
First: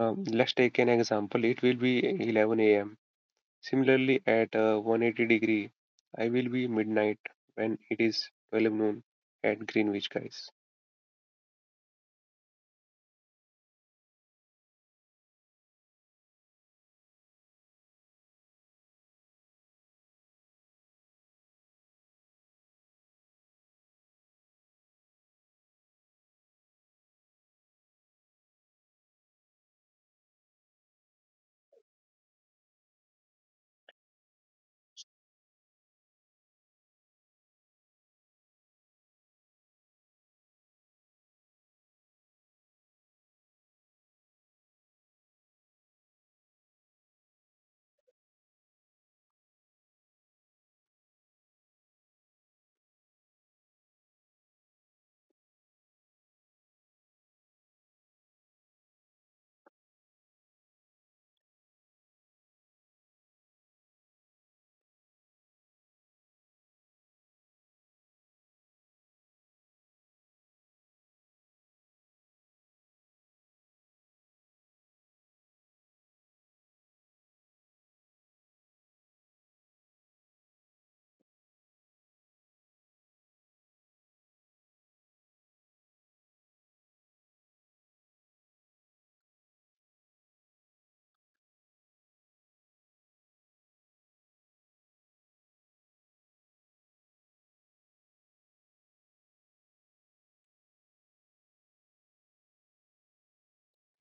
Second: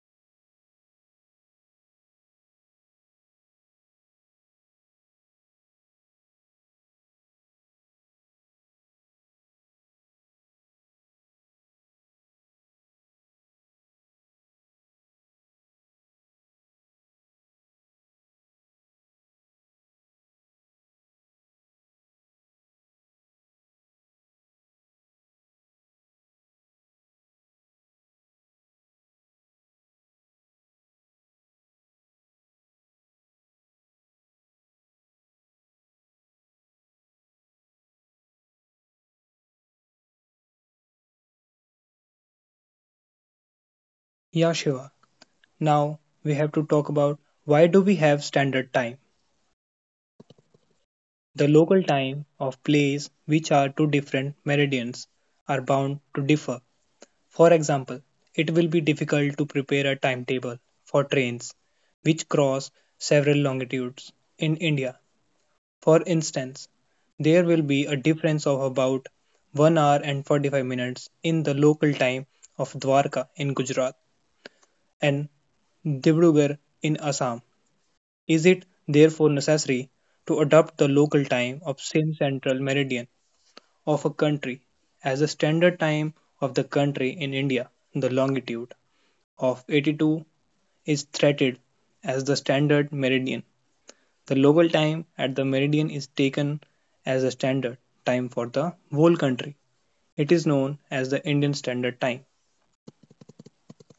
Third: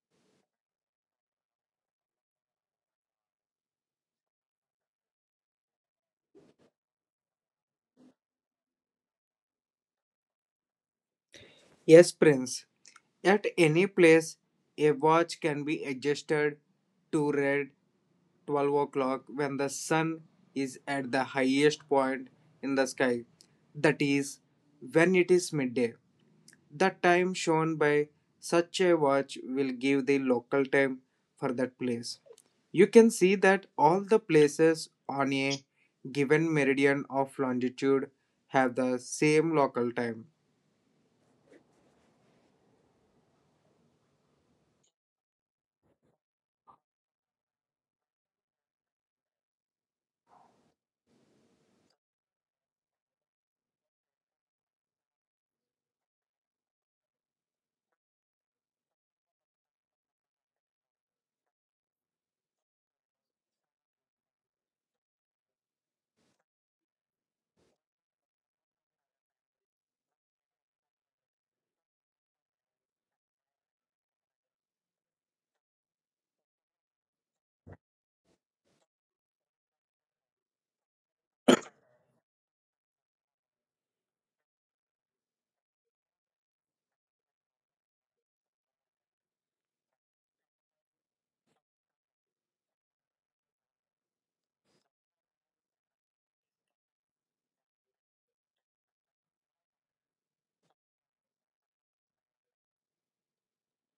Let's take an example. It will be 11 am. Similarly, at 180 degree, I will be midnight when it is 12 noon at Greenwich, guys.
Yes, Prince. At any place, a watch can be adjusted to read 12 o'clock when the sun is at the highest point in the sky, that is, when it is midday. The time shown by such a watch will give the local time for that place. You can see that all the places on a given meridian of longitude have the same local time.
Yeah, Shiva. Now we have to talk about, why do we have standard time? The local time of plays which are to different meridians are bound to differ. For example, it will be difficult to prepare a timetable for trains which cross several longitudes in India. For instance, there will be a difference of about 1 hour and 45 minutes in the local time of Dwarka in Gujarat and Dibrugarh in Assam. Is it therefore necessary to adopt the local time of same central meridian of a country as the standard time of the country in India? The longitude of 82 is treated as the standard meridian. The local time at the meridian is taken as the standard time for the whole country. It is known as the Indian Standard Time.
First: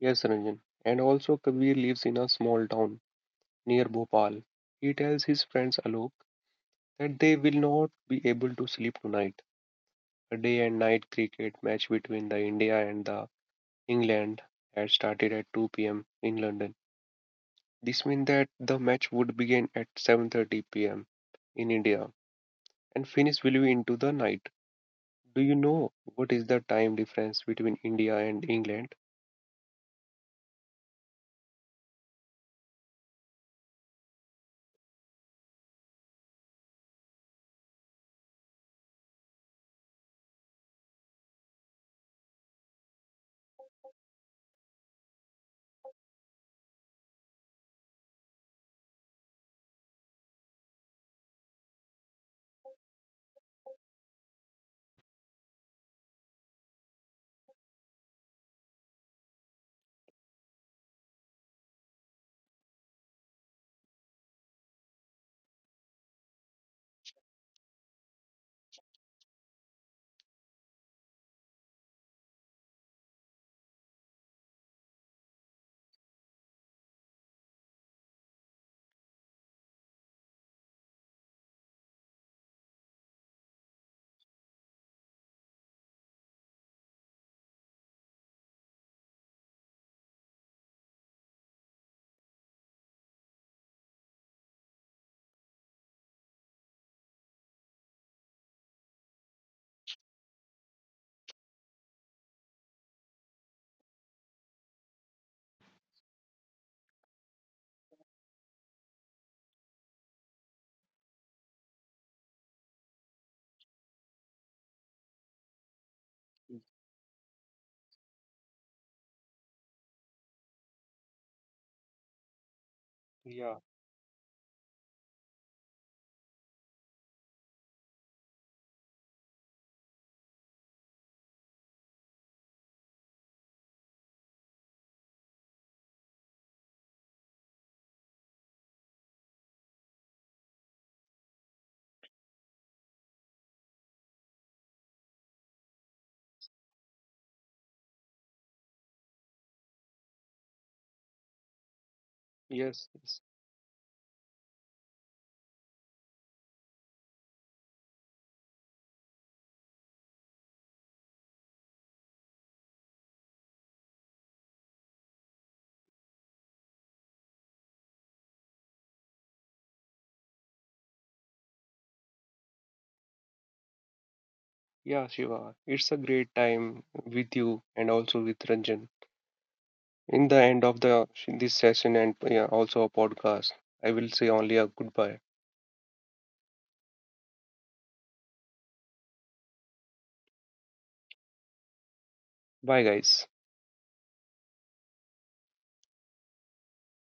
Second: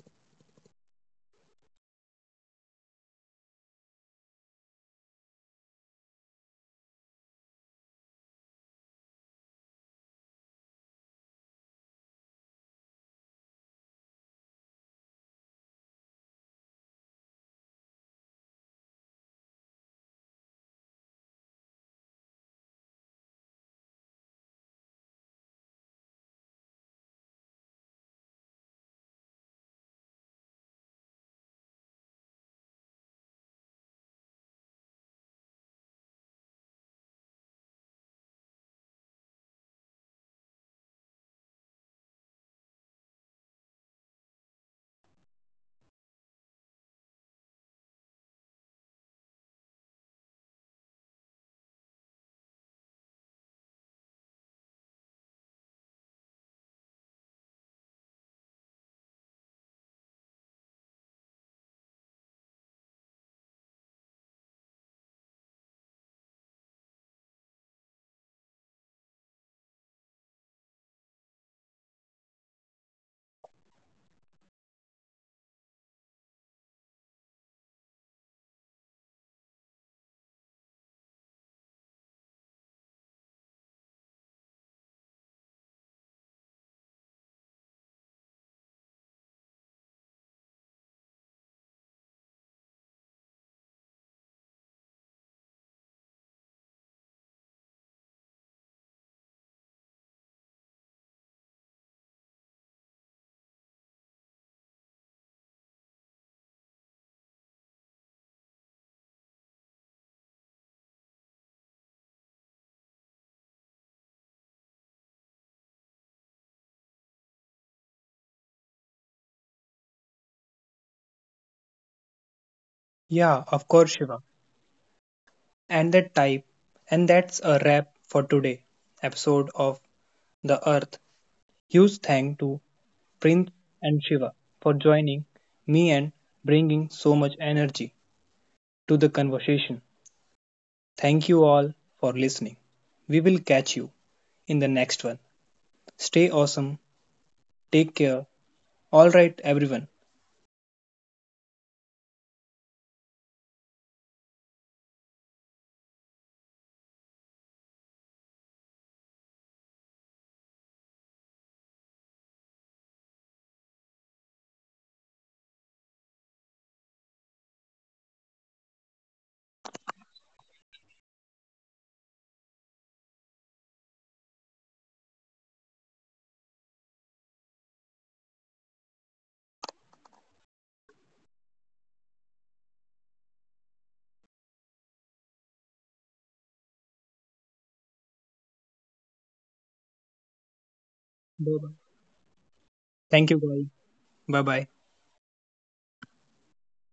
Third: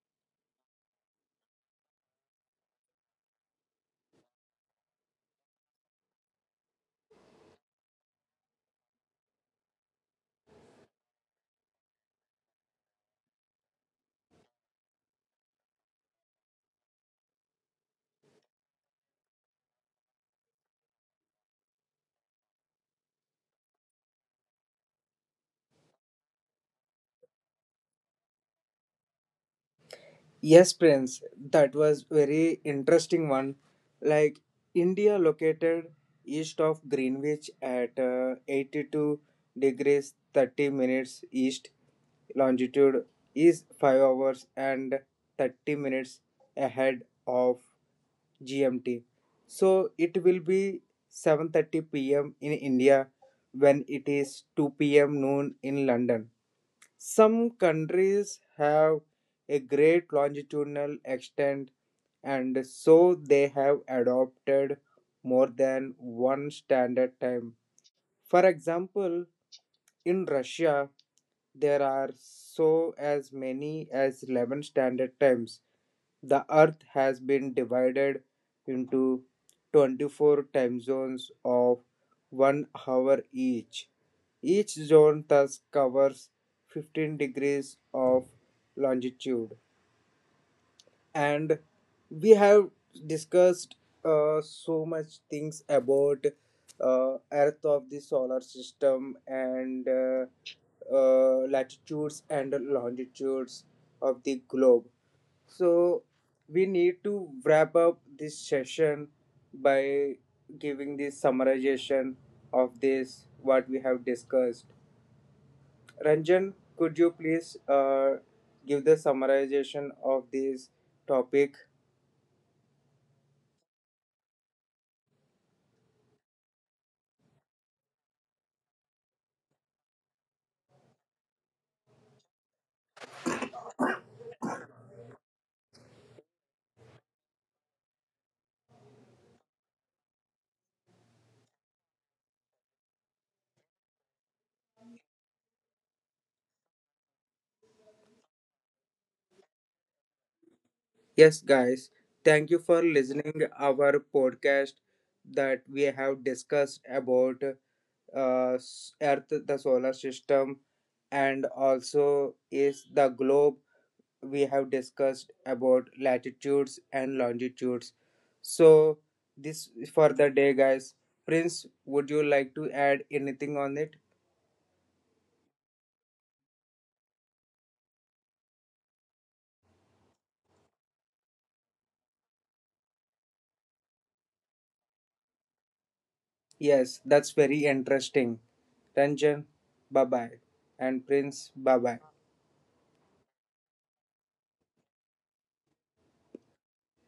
Yes, Ranjan. And also, Kabir lives in a small town near Bhopal. He tells his friends Alok that they will not be able to sleep tonight. A day and night cricket match between the India and the England had started at 2 p.m. in London. This means that the match would begin at 7:30 p.m. in India and finish will be into the night. Do you know what is the time difference between India and England?
Yes, Prince, that was very interesting one. Like India located east of Greenwich at 82 degrees 30 minutes east longitude is 5 hours and 30 minutes ahead of GMT. So it will be 7:30 p.m. in India when it is 2 p.m. noon in London. Some countries have a great longitudinal extent, and so they have adopted more than one standard time. For example, in Russia, there are so as many as 11 standard times. The Earth has been divided into 24 time zones of 1 hour each. Each zone thus covers 15 degrees of longitude. And we have discussed so much things about earth of the solar system and latitudes and longitudes of the globe. So we need to wrap up this session by giving the summarization of this what we have discussed. Ranjan, could you please give the summarization of this topic?
Yeah,
Yeah,
of course, Shiva. And that type, and that's a wrap for today episode of The Earth. Huge thank to Prince and Shiva for joining me and bringing so much energy to the conversation. Thank you all for listening. We will catch you in the next one. Stay awesome. Take care. All right, everyone.
Yes, guys, thank you for
yes, yes.
listening our podcast, that we have discussed about Earth, the solar system, and also is the globe. We have discussed about latitudes and longitudes. So this is for the day, guys. Prince, would you like to add anything on it?
Yeah, Shiva, it's a great time with you and also with Ranjan. In the end of the this session, and yeah, also a podcast, I will say only a goodbye.
Yes, that's very interesting. Ranjan, bye bye, and Prince,
Bye bye.
bye bye.
Bye
Thank
guys.
you, guys. Bye bye.